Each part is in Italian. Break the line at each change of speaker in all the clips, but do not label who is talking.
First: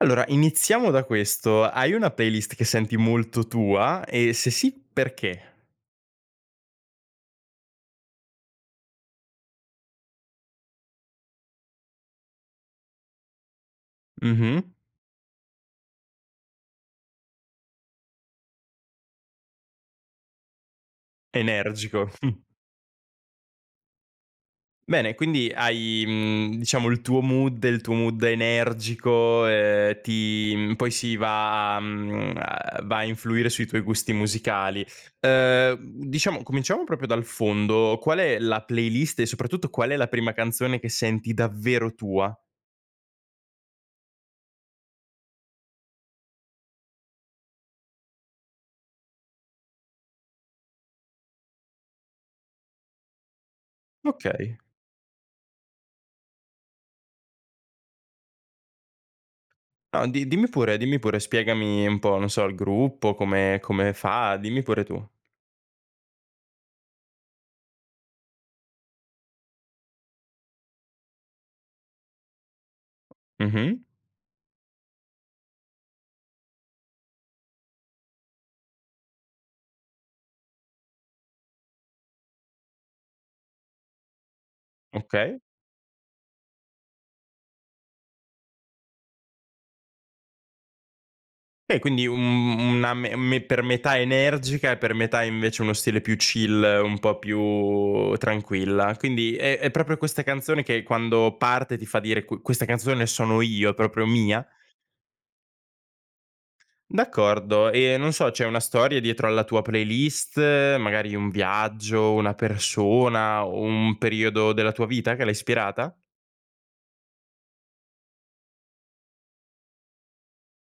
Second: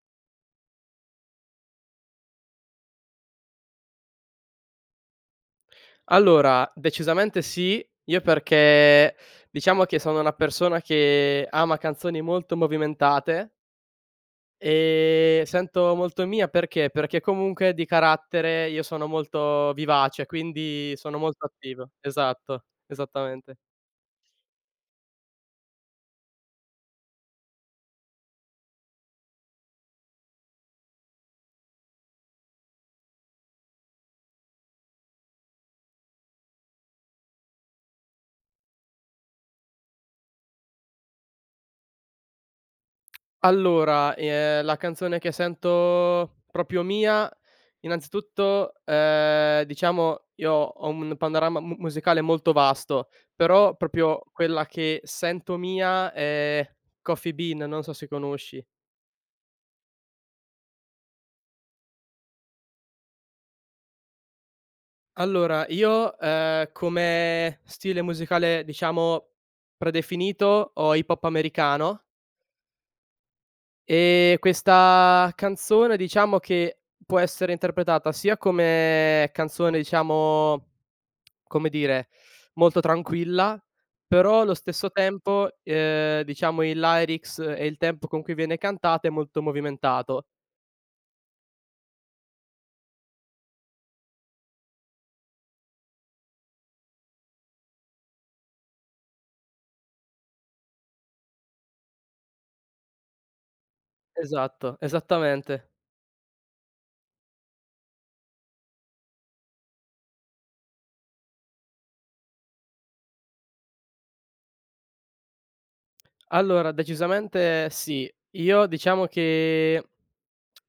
Allora, iniziamo da questo: hai una playlist che senti molto tua e se sì, perché?
Allora, decisamente sì, io perché, diciamo che sono una persona che ama canzoni molto movimentate.
Mh-mh.
Ehm, sento molto mia, perché? Perché comunque di carattere io sono molto vivace, quindi sono molto attivo.
Energico.
Esatto. Esattamente.
Bene, quindi hai, mhmm, diciamo il tuo mood, il tuo mood energico, ehm, ti mhmm, poi si va, mhmm, a va a influire sui tuoi gusti musicali. Ehm, mhmm, diciamo cominciamo proprio dal fondo: qual è la playlist e soprattutto qual è la prima canzone che senti davvero tua?
Allora, ehm, la canzone che sento proprio mia innanzitutto, ehm, diciamo, io ho un mn panorama mu musicale molto vasto, però proprio
Okay.
quella che sento mia è Coffee Bean, non so se conosci.
No, di dimmi pure, dimmi pure, spiegami un po', non so, il gruppo, come come fa, dimmi pure tu.
Allora io, uhm, come stile musicale, diciamo predefinito, ho hip hop americano.
Mh-mh.
Ehm, questa canzone, diciamo che può essere interpretata sia come canzone, diciamo, come dire, molto tranquilla; però allo stesso
Okay.
tempo, uhm, diciamo il lyrics e il tempo con cui viene cantato è molto movimentato.
Beh, quindi un, mhmm una me me per metà energica e per metà invece uno stile più chill, un po' più tranquilla. Quindi è è proprio questa canzone che quando parte ti fa dire: "Qu questa canzone sono io, è proprio mia"?
Esatto. Esattamente.
D'accordo. E, non so, c'è una storia dietro alla tua playlist, magari un viaggio, una persona, o un periodo della tua vita che l'ha ispirata?
Allora, decisamente sì. Io diciamo che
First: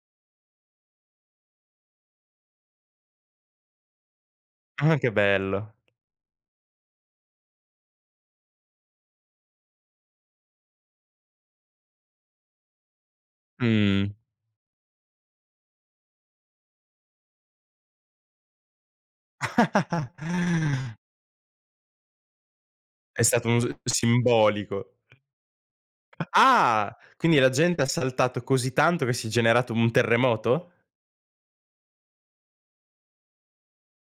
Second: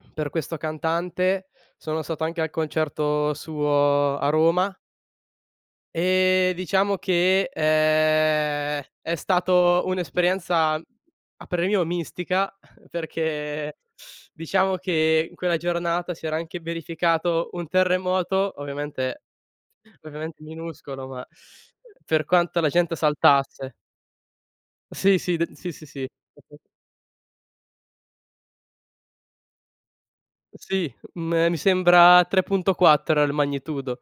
per questo cantante sono stato anche al concerto suo a Roma.
Ah, che bello.
Uhm, diciamo che, ehm, è stato un'esperienza, a parer mio mistica, perché,
Mh.
diciamo che in quella giornata si era anche verificato un terremoto, ovviamente ovviamente minuscolo, ma per quanto la gente
È stato un
saltasse.
s simbolico.
Sì, sì d sì, sì, sì.
Ah! Quindi la gente ha saltato così tanto che si è generato un terremoto?
Sì, uhm, mi sembra 3.4 era il magnitudo.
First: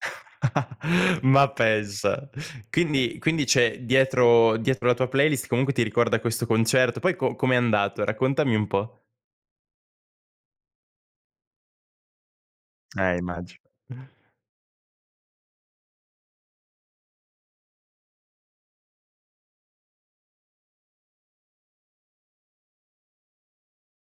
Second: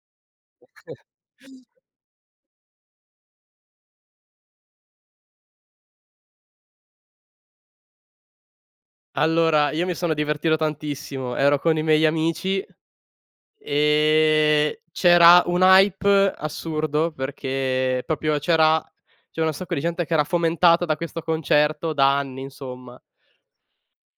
Ma pensa. Quindi quindi c'è dietro dietro la tua playlist comunque ti ricorda questo concerto, poi co com'è andato? Raccontami un po'.
Allora, Io mi sono divertito tantissimo. Ero con i miei amici,
Eh, immagino.
ehm, c'era un hype assurdo, perché proprio c'era c'era un sacco di gente che era fomentata da questo concerto da anni, insomma.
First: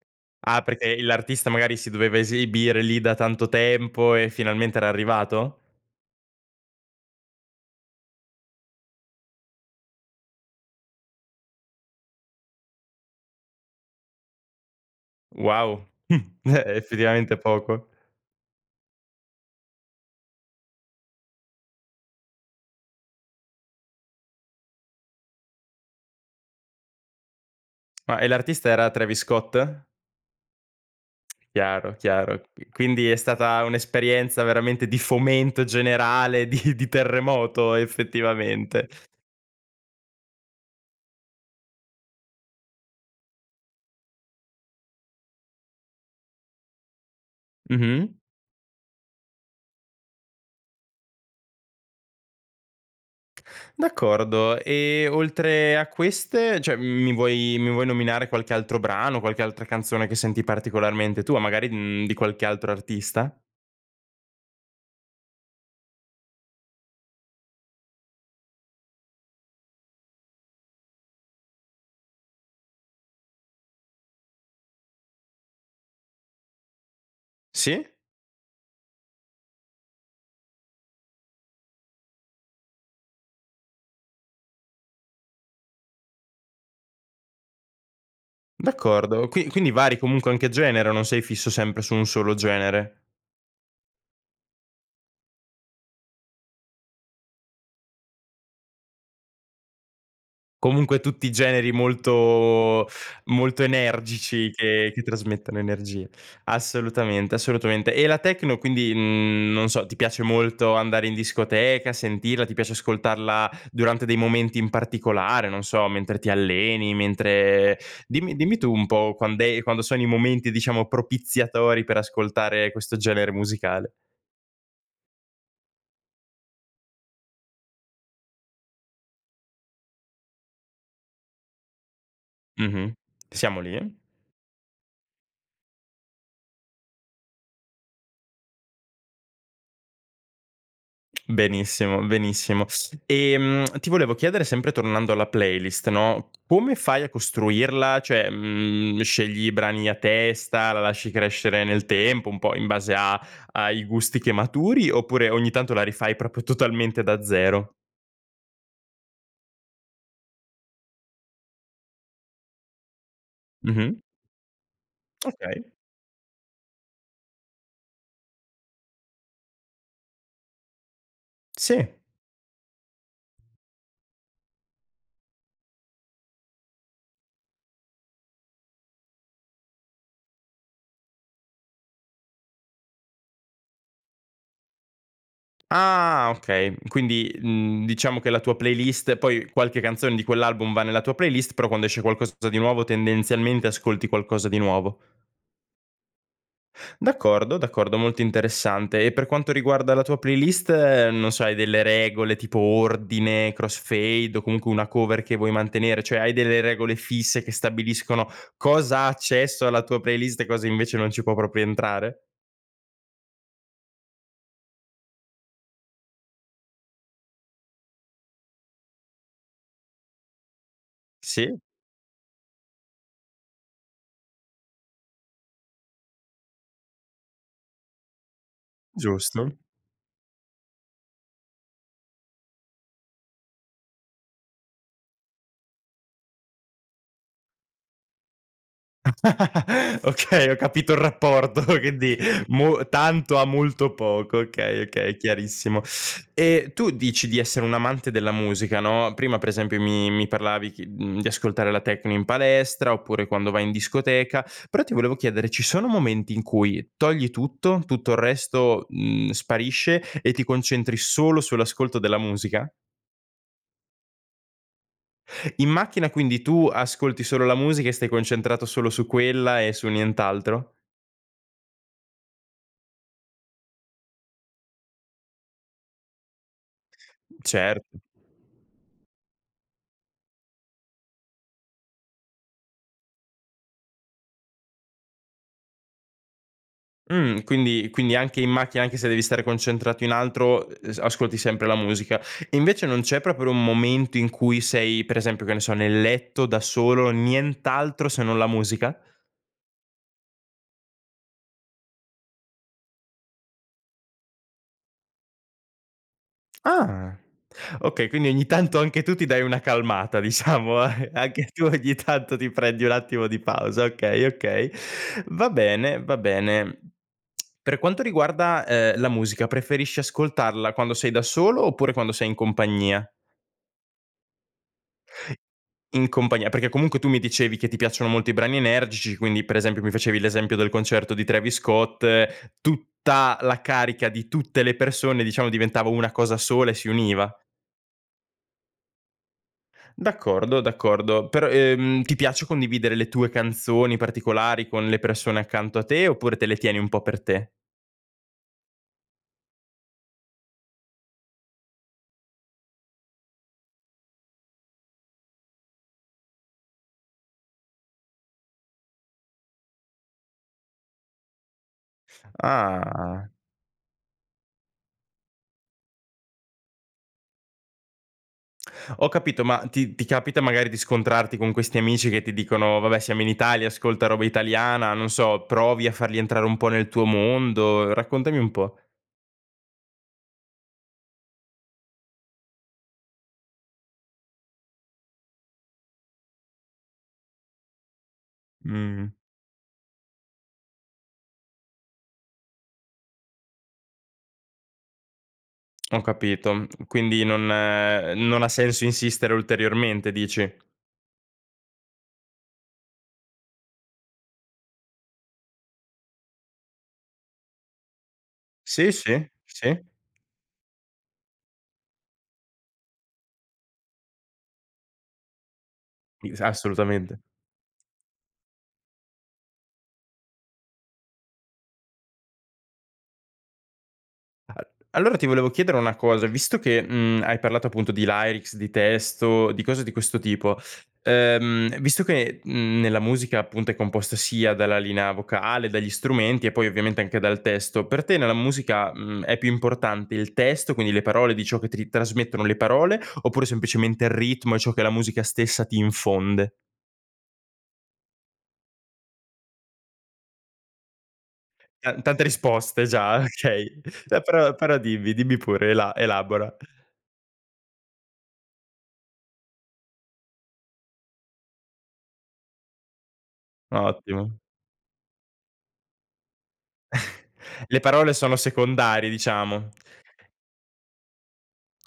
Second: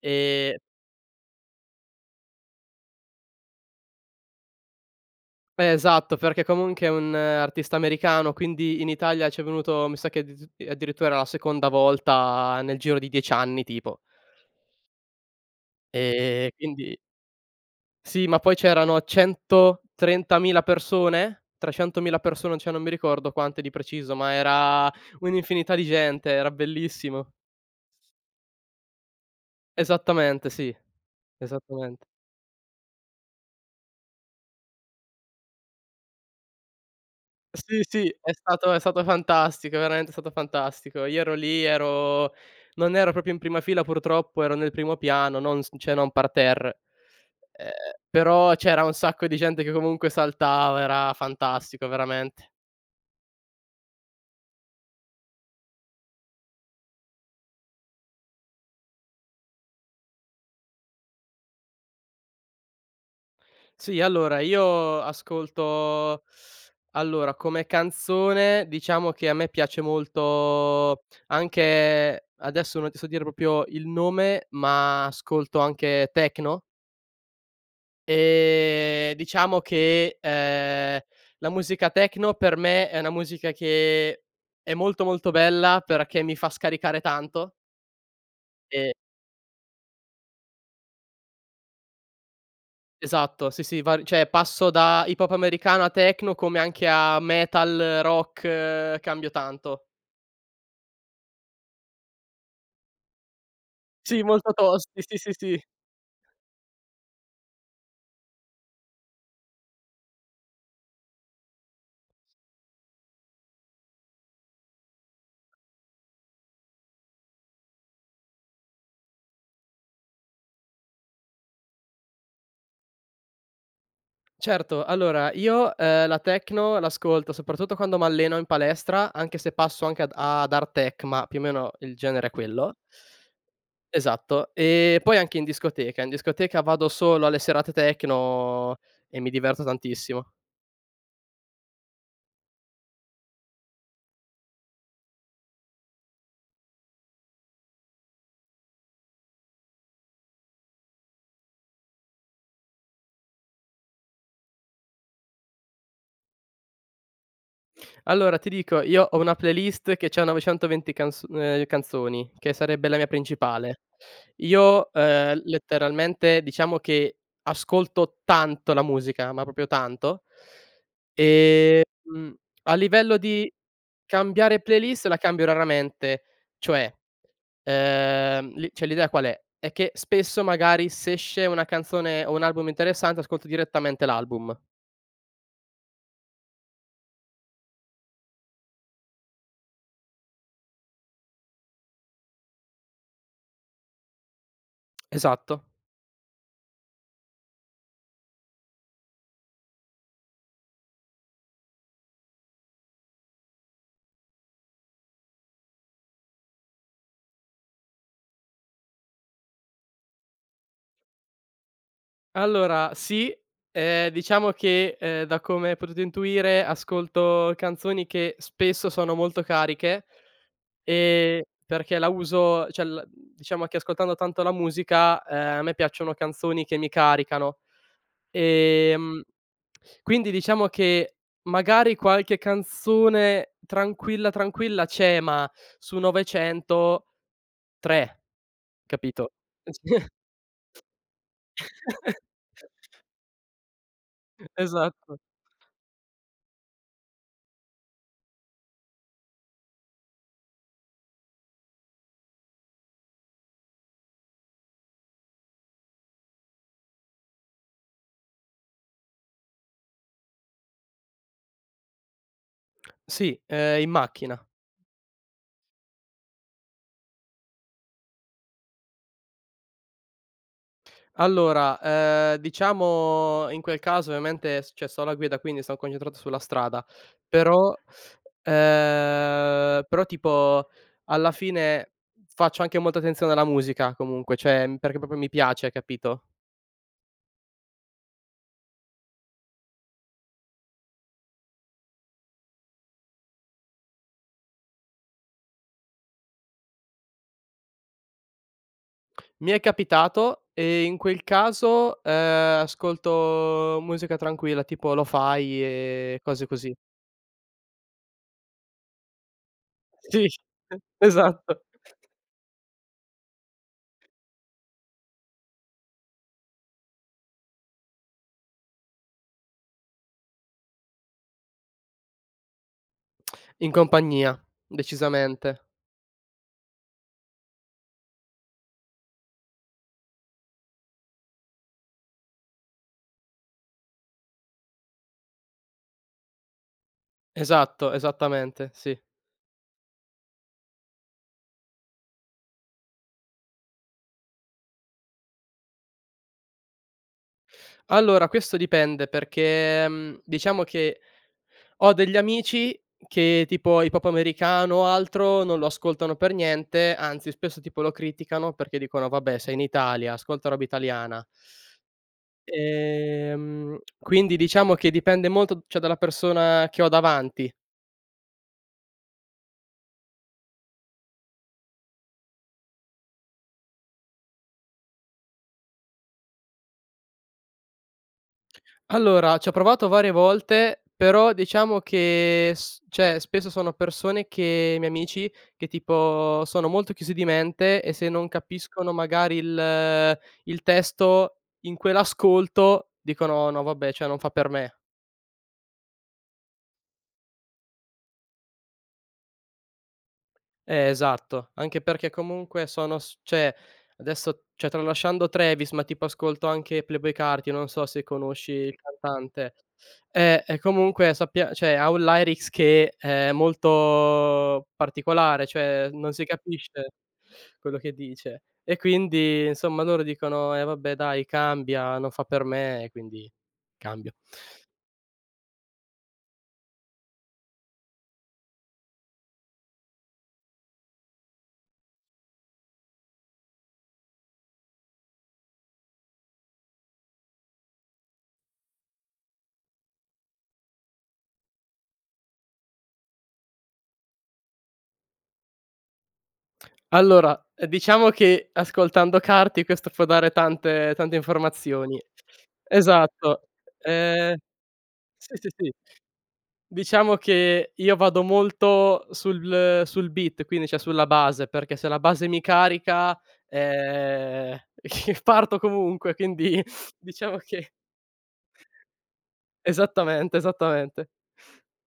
E
Ah, perché l'artista magari si doveva esibire lì da tanto tempo e finalmente era arrivato?
Eh esatto, perché comunque è un artista americano, quindi in Italia c'è venuto, mi sa che d d addirittura era la seconda volta nel giro di 10 anni tipo.
Wow.
E
Eh, é
quindi
effettivamente poco.
Sì, ma poi c'erano 130.000 persone? 300.000 persone, cioè non mi ricordo quante di preciso, ma era un'infinità di gente, era bellissimo.
Ma, ehm, l'artista era Travis Scott?
Esattamente, sì.
Chiaro,
Esattamente.
chiaro. Qui quindi è stata un'esperienza veramente di fomento generale, di di terremoto
Sì, sì, è stato è
effettivamente.
stato fantastico, veramente è stato fantastico. Io ero lì, ero non ero proprio in prima fila purtroppo, ero nel primo piano, non s cioè non parterre. E ehm,
Mh-mh.
però c'era un sacco di gente che comunque saltava, era fantastico veramente.
D'accordo, e oltre a queste cioè, mi vuoi mi vuoi nominare qualche altro brano, qualche altra canzone che senti particolarmente tua, magari, uhm, di qualche altro artista?
Sì, allora io ascolto allora, come canzone diciamo che a me piace molto anche adesso non ti so dire proprio il nome, ma ascolto anche techno.
Sì.
Ehm, diciamo che, ehm, la musica techno per me è una musica che è molto, molto bella perché mi fa scaricare tanto. E
D'accordo qui quindi vari comunque anche genere, non sei fisso sempre su 1 solo genere?
Esatto, sì, sì, vari cioè passo da hip hop americano a techno, come anche a metal, rock, cambio tanto.
Comunque tutti i generi molto molto
Sì,
energici
molto
che
tosti,
che
sì, sì,
trasmettono
sì.
energie. Assolutamente, assolutamente, e la techno quindi, mhmm, non so, ti piace molto andare in discoteca, sentirla, ti piace ascoltarla durante dei momenti in particolare, non so, mentre ti alleni, mentre dimmi dimmi tu, un po', quand'è quando sono i momenti, diciamo, propiziatori per ascoltare questo genere musicale.
Certo, allora io, ehm, la techno l'ascolto soprattutto quando m'alleno in palestra, anche se passo anche ad ad hard tech ma più o meno il genere è quello.
Mh-mh. Siamo lì.
Esatto, ehm, poi anche in discoteca, in discoteca vado solo alle serate techno e mi diverto tantissimo.
Benissimo, benissimo. Ehm, ti volevo, chiedere sempre tornando alla playlist, no, come fai a costruirla, cioè, uhm, scegli i brani a testa, la lasci crescere nel tempo, un po' in base a ai gusti che maturi, oppure ogni tanto la rifai proprio totalmente da 0?
Allora ti dico, io ho una playlist che c'ha 920 canz ehm, canzoni, che sarebbe la mia principale.
Mh-mh.
Io, ehm,
Okay.
letteralmente, diciamo che ascolto tanto la musica, ma proprio tanto. Ehm,
Sì.
a livello di cambiare playlist, la cambio raramente, cioè ehm, l cioè l'idea qual è, è che spesso magari s'esce una canzone, o un album interessante ascolto direttamente l'album.
Ah okay, quindi, uhm, diciamo che la tua playlist poi qualche canzone di quell'album va nella tua playlist, però, quando esce qualcosa di nuovo, tendenzialmente ascolti qualcosa di nuovo.
Esatto.
D'accordo, d'accordo, molto interessante, e per quanto riguarda la tua playlist, non so hai delle regole tipo ordine, crossfade o comunque una cover che vuoi mantenere, cioè hai delle regole fisse che stabiliscono, cosa ha accesso alla tua playlist, e cosa invece non ci può proprio entrare?
Allora sì, ehm, diciamo che, ehm, da come hai potuto intuire, ascolto canzoni che spesso sono molto cariche, e
Sì.
perché la uso cioè la diciamo che ascoltando tanto la musica, ehm, a me piacciono canzoni che mi caricano, ehm,
Giusto.
quindi diciamo che magari qualche canzone tranquilla, tranquilla c'è, ma su 900, 3, capito? [unintelligible]
Okay, ho capito il rapporto [unintelligible] mo tanto a molto poco, okay, okay,
Esatto.
chiarissimo. E tu dici di essere un amante della musica, no, prima pre esempio mi mi parlavi chi uhm, di ascoltare la tecno in palestra, oppure quando vai in discoteca, però ti volevo chiedere, ci sono momenti in cui, togli tutto, tutto il resto, mhmm, sparisce e ti concentri solo sull'ascolto della musica?
Sì, ehm, in macchina.
In macchina quindi tu ascolti solo la musica e stai concentrato solo su quella e su nient'altro?
Allora, ehm, diciamo in quel caso ovviamente s cioè sto alla guida, quindi son concentrato sulla strada; però
Certo.
ehm, però tipo alla fine, faccio anche molta attenzione alla musica comunque; cioè, mhmm, perché proprio mi piace, capito?
Mh, quindi quindi anche in macchina, anche se devi stare concentrato in altro, e ehm, ascolti sempre la musica. Invece non c'è proprio un momento in cui sei per esempio, che ne so, nel letto da solo, nient'altro se non la musica?
Mi è capitato e in quel caso, ehm, ascolto musica tranquilla, tipo lo-fi e cose così.
Ah. Okay, quindi ogni tanto anche tu ti dai una calmata
Sì,
diciamo, a e anche
esatto.
tu ogni tanto ti prendi un attimo di pausa, okay, okay. Va bene, va bene. Per quanto riguarda, ehm, la musica, preferisci ascoltarla quando sei da solo oppure quando sei in compagnia?
In compagnia, decisamente.
In compagnia, perché comunque tu mi dicevi che ti piacciono molto i brani energici, quindi per esempio mi facevi l'esempio del concerto di Travis Scott, tutta la carica di tutte le persone diciamo diventava una cosa sola e si univa.
Esatto, esattamente, sì.
D'accordo, d'accordo, però, ehm, ti piace condividere le tue canzoni particolari con le persone accanto a te, oppure te le tieni un po' per te?
Allora, questo dipende perché, mhmm, diciamo che ho degli amici che, tipo, hip hop americano o altro non lo ascoltano per niente, anzi spesso tipo lo criticano perché dicono: "Vabbè, sei in Italia, ascolta roba italiana."
Ah.
Ehm, quindi, diciamo che dipende molto d cioè, dalla persona che ho davanti.
Ho capito, ma ti ti capita, magari, di scontrarti con questi amici che ti dicono: "Vabbè, siamo in Italia, ascolta roba italiana", non so, provi a farli entrare un po' nel tuo mondo, raccontami un po'.
Allora, ci ho provato varie volte, però diciamo che s cioè, spesso sono persone che i miei amici, che, tipo, sono molto chiusi di mente e se non capiscono
Mh.
magari il il testo, in quell'ascolto, dicono: "No vabbè, cioè non fa per me."
Ho capito. Quindi non ehm, non ha senso insistere ulteriormente, dici?
Eh esatto. Anche perché comunque sono s cioè adesso, cioè tralasciando Travis, ma tipo ascolto anche Playboi Carti, non so se conosci il
Sì, sì,
cantante.
sì.
Eh, e comunque sappia cioè ha un lyrics che è molto particolare, cioè non si
Is
capisce
assolutamente.
quello che dice. E quindi, insomma, loro dicono: "Eh vabbè, dai, cambia, non fa per me." Quindi cambio.
Al allora ti volevo chiedere una cosa, visto che, mhmm, hai parlato appunto di lyrics, di testo, di cose di questo tipo, ehm, visto che, mhmm, nella musica, appunto, è composta sia dalla linea vocale, dagli strumenti e poi ovviamente anche dal testo; per te nella musica, mhmm, è più importante il testo, quindi le parole di ciò che ti trasmettono le parole, oppure semplicemente l ritmo e ciò che la musica stessa ti infonde?
Allora, ehm, diciamo che ascoltando Carti questo può dare tante tante
Ta
informazioni.
tante risposte già,
Esatto,
okay, ehm,
ehm,
però però dimmi,
s
dimmi
s
pure,
sì.
ela elabora.
Diciamo che io vado molto sul sul beat, quindi cioè sulla base, perché se la base mi carica,
Ottimo.
ehm, parto comunque, quindi diciamo che
Le parole sono secondarie, diciamo.
Esattamente, esattamente.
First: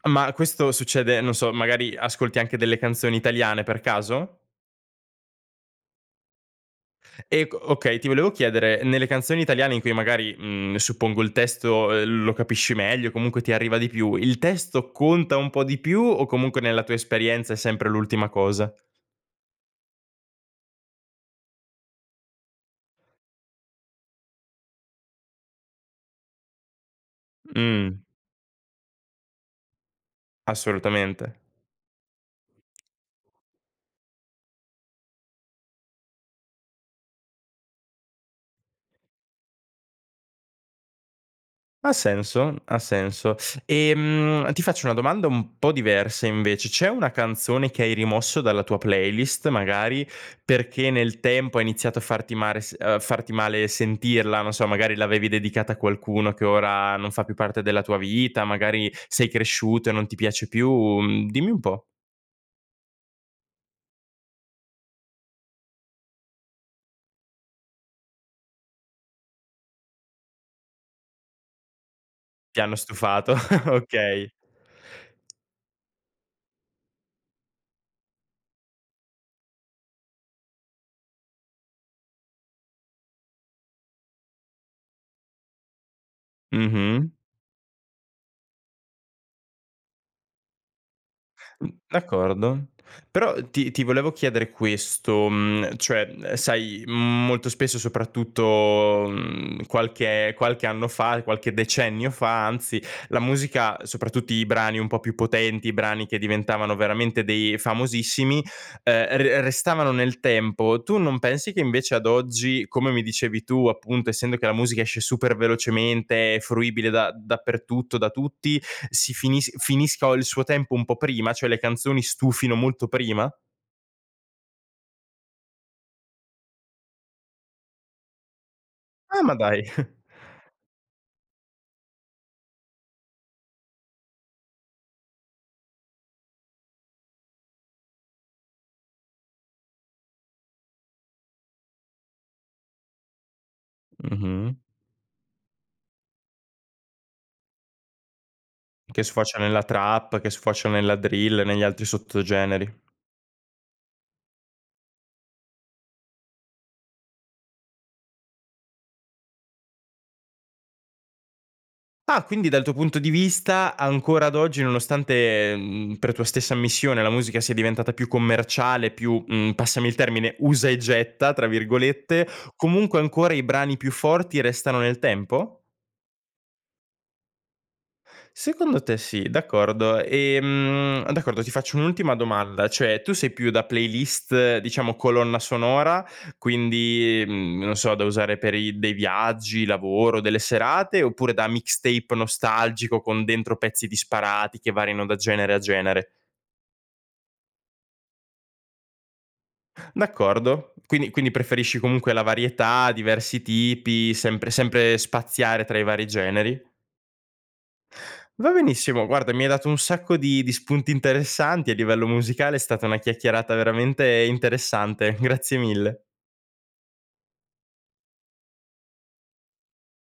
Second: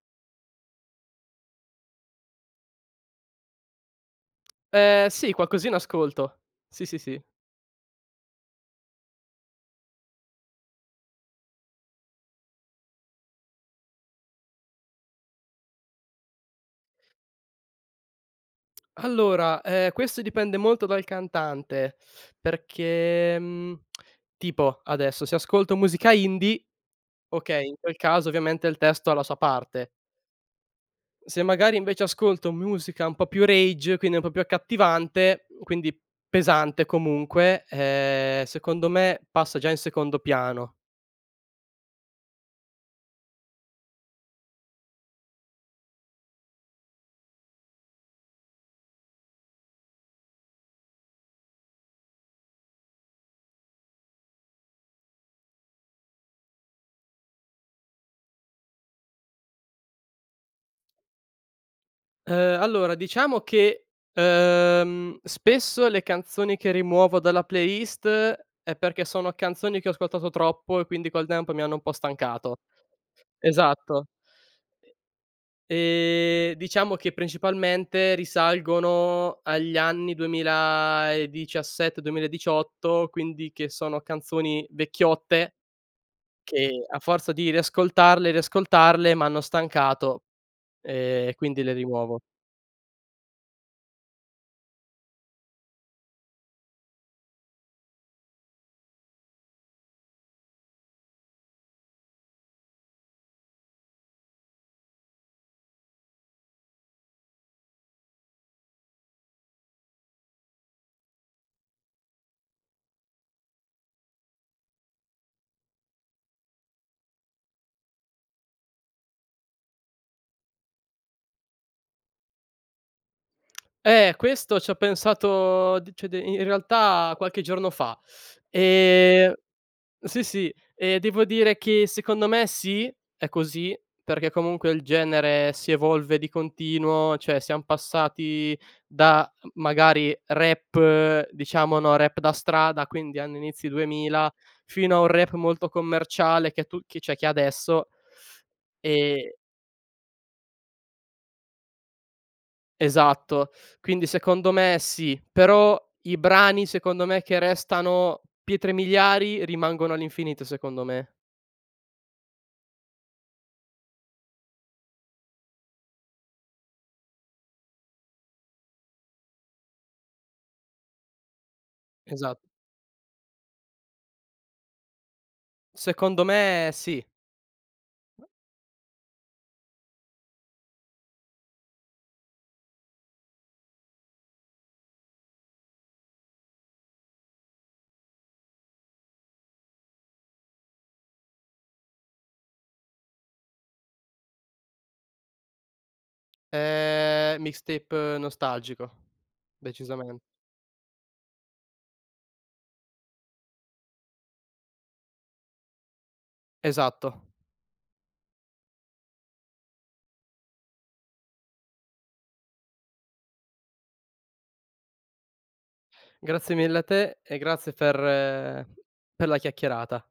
Ma questo succede, non so, magari ascolti anche delle canzoni italiane, per caso?
Ehm, sì, qualcosina ascolto. Sì, sì, sì.
Ec okay, ti volevo chiedere, nelle canzoni italiane- in cui magari, mhmm, suppongo il testo, ehm, lo capisci meglio, comunque ti arriva di più- il testo conta un po' di più o comunque nella tua esperienza è sempre l'ultima cosa?
Allora, ehm, questo dipende molto dal cantante perché, mhmm, tipo, adesso, se ascolto musica indie, okay, in quel
Mh.
caso ovviamente il testo ha la sua parte.
Assolutamente.
Se magari invece ascolto musica un po' più rage, quindi un po' più accattivante, quindi, pesante comunque, ehm, secondo me, passa già in secondo piano.
Ha senso, ha senso. Ehm, ti faccio una domanda un po' diversa invece, c'è una canzone che hai rimosso dalla tua playlist magari, perché nel tempo ha iniziato a farti mare s uhm, farti male sentirla, non so, magari l'avevi dedicata a qualcuno che ora non fa più parte della tua vita, magari sei cresciuto e non ti piace più? Dimmi un po'.
Uhm, allora diciamo che, uhm, spesso le canzoni che rimuovo dalla playlist è perché sono canzoni che ho ascoltato troppo e quindi col tempo mi hanno un po' stancato.
Ti hanno stufato,
Esatto.
okay.
Ehm, diciamo che, principalmente, risalgono agli anni 2017, 2018, quindi che sono canzoni vecchiotte, che a
Mh-mh.
forza di riascoltarle, riascoltarle, m'hanno stancato, e quindi
Mh,
le rimuovo.
d'accordo. Però ti ti volevo chiedere questo, mhmm, cioè, uhm, sai molto spesso, soprattutto, mhmm, qualche qualche anno fa, qualche decennio fa anzi, la musica, soprattutto i brani un po' più potenti, i brani che diventavano veramente dei famosissimi, ehm, r restavano nel tempo. Tu non pensi che invece ad oggi, come mi dicevi tu, appunto, essendo che la musica esce super velocemente, è fruibile da dappertutto, da tutti, si finis finisco il suo tempo un po' prima, cioè le canzoni stufino molto prima?
Eh questo c'ho pensato d cioè d in realtà qualche giorno fa,
Ah,
ehm,
ma dai.
sì, sì, e devo dire che secondo me sì, è così, perché comunque il genere si evolve di continuo, cioè siam passati da, magari, rap, diciamo, no, rap da strada, quindi anno inizi 2000,
Mh-mh.
fino a un rap molto commerciale che tu che cioè che adesso
Che
E
sfocia nella trap, che sfocia nella drill, negli altri sottogeneri.
Esatto, quindi secondo me sì. Però i brani, secondo me, che restano pietre miliari, rimangono all'infinito secondo me.
Ah, quindi dal tuo punto di vista, ancora ad oggi nonostante, mhmm, per tua stessa ammissione, la musica sia diventata più commerciale, più, mhmm, passami il termine, "usa e getta," tra virgolette,
Esa
comunque ancora i brani più forti restano nel tempo?
Secondo me, sì.
Secondo te sì, d'accordo, ehm, d'accordo, ti faccio un'ultima domanda, cioè, tu sei più da playlist, diciamo colonna sonora, quindi mhmm, non so da usare per i dei viaggi, lavoro, delle serate, oppure da mixtape nostalgico, con dentro pezzi disparati che variano da genere a genere?
Ehm, mixtape nostalgico, decisamen
D'accordo. Quindi quindi preferisci comunque la varietà, diversi tipi, sempre sempre spaziare tra i vari generi.
Esatto.
Va benissimo, guarda, mi hai dato un sacco di di spunti interessanti a livello musicale, è stata una chiacchierata veramente interessante, grazie mille.
Grazie mille a te e grazie per per la chiacchierata.